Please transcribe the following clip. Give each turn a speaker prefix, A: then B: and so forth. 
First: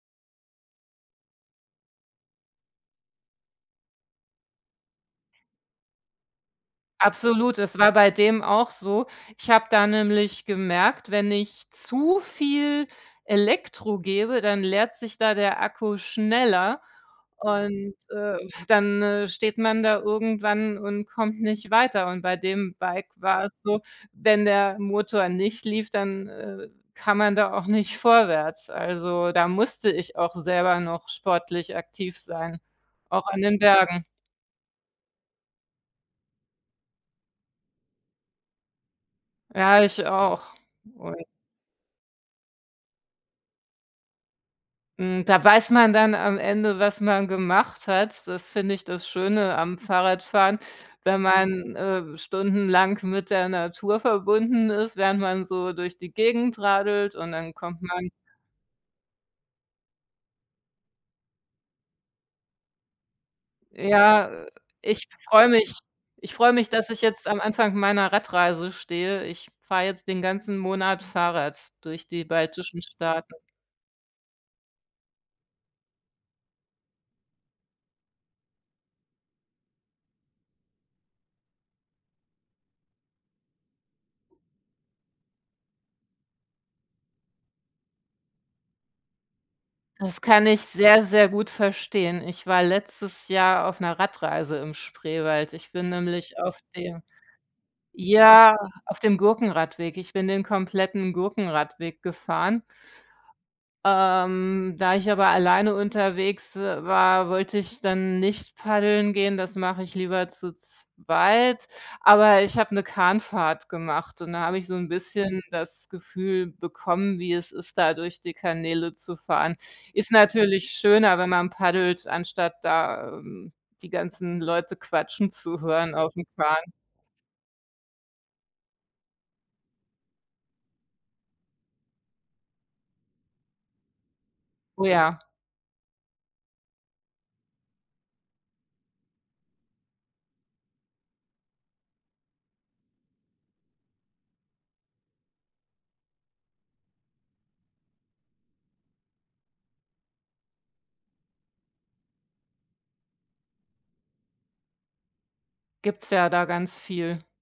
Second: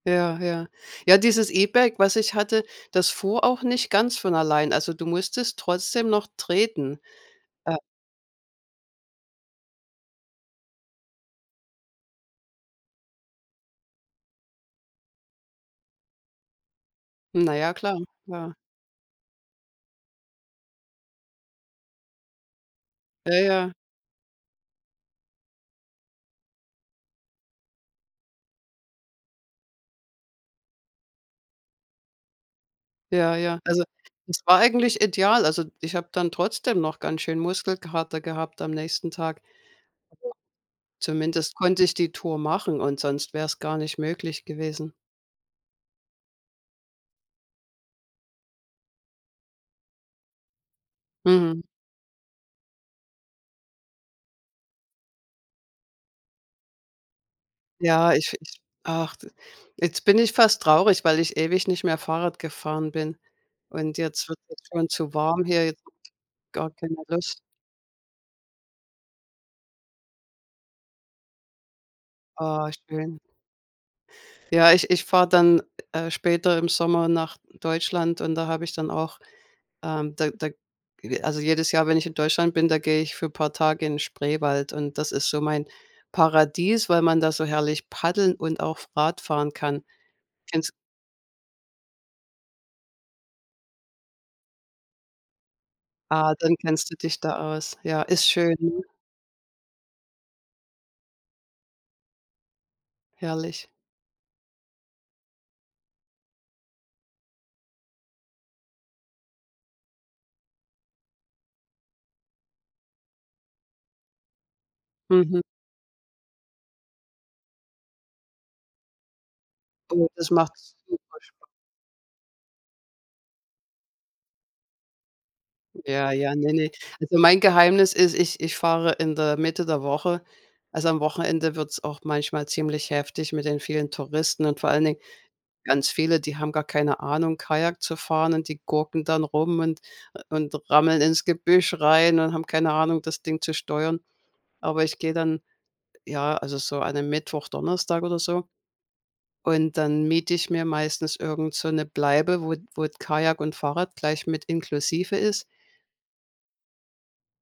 A: Ja, ja. Ja, dieses E-Bike, was ich hatte, das fuhr auch nicht ganz von allein, also, du musstest trotzdem noch treten,
B: Absolut,
A: äh.
B: es war bei dem auch so. Ich habe da nämlich gemerkt, wenn ich zu viel Elektro gebe, dann leert sich da der Akku schneller
A: Na ja,
B: und,
A: klar,
B: äh,
A: ja.
B: dann, äh, steht man da irgendwann und kommt nicht weiter. Und bei dem Bike
A: Ja,
B: war es
A: ja.
B: so, wenn der Motor nicht lief, dann, äh, kann man da auch nicht vorwärts, also da musste ich auch selber noch sportlich aktiv sein, auch
A: Ja,
B: an den
A: ja, also
B: Bergen.
A: es war eigentlich ideal, also, ich habe dann trotzdem noch ganz schön Muskelkater gehabt am nächsten Tag.
B: Ja, ich auch und
A: [unintelligible] Zumindest konnte ich die Tour machen und sonst wär's gar nicht möglich gewesen.
B: Hm, da weiß man dann am Ende, was man gemacht hat, das finde ich das Schöne am Fahrradfahren, wenn
A: Mhm.
B: man, äh, stundenlang mit der Natur verbunden ist, während man so durch die Gegend radelt und dann kommt man
A: Ja, ich ich ach, jetzt bin ich fast traurig, weil ich ewig nicht mehr Fahrrad gefahren bin und
B: Ja,
A: jetzt wird
B: äh,
A: das schon
B: ich
A: zu warm
B: freue
A: hier,
B: mich
A: jetzt habe
B: ich
A: ich
B: freue mich,
A: gar
B: dass
A: keine
B: ich jetzt
A: Lust.
B: am Anfang meiner Radreise stehe. Ich fahre jetzt den ganzen Monat Fahrrad durch die
A: Oh,
B: baltischen
A: schön.
B: Staaten.
A: Ja, ich ich fahre dann, äh, später im Sommer nach Deutschland und da habe ich dann auch ähm, da da ge also, jedes Jahr, wenn ich in Deutschland bin, da gehe ich für paar Tage in Spreewald und das ist so mein Paradies, weil man da so herrlich Paddeln und auch Radfahren kann.
B: Das kann ich
A: Kennst
B: sehr, sehr gut verstehen. Ich war letztes Jahr auf 'ner Radreise im Spreewald. Ich bin
A: Ah,
B: nämlich
A: dann
B: auf
A: kennst du
B: dem
A: dich da aus. Ja, ist
B: ja,
A: schön, ne?
B: auf dem Gurkenradweg, ich bin den kompletten Gurkenradweg gefahren.
A: Herrlich.
B: Ähm, da ich aber alleine unterwegs w war, wollte ich dann nicht paddeln gehen, das mache ich lieber zu zweit, aber ich habe 'ne Kahnfahrt gemacht und da habe ich so 'n
A: Mhm.
B: bisschen das Gefühl bekommen, wie es ist, da durch die Kanäle zu fahren.
A: Oh,
B: Ist
A: das macht
B: natürlich
A: super
B: schöner, wenn
A: Spa
B: man paddelt, anstatt da, ähm, die ganzen Leute quatschen zu hören
A: Ja,
B: aufm
A: ja, ne, ne.
B: Kahn.
A: Also mein Geheimnis ist, ich ich fahre in der Mitte der Woche. Also, am Wochenende wird's auch manchmal ziemlich heftig mit den vielen Touristen und vor allen
B: Oh,
A: Dingen,
B: ja.
A: ganz viele, die haben gar keine Ahnung, Kajak zu fahren und die gurken dann rum und, äh, und rammeln ins Gebüsch rein und haben keine Ahnung, das Ding zu steuern. Aber ich gehe dann, ja, also so an 'nem Mittwoch, Donnerstag oder so und dann miete ich mir meistens irgend so 'ne Bleibe, wo wo Kajak und Fahrrad gleich mit inklusive ist.
B: Gibt's ja da ganz viel.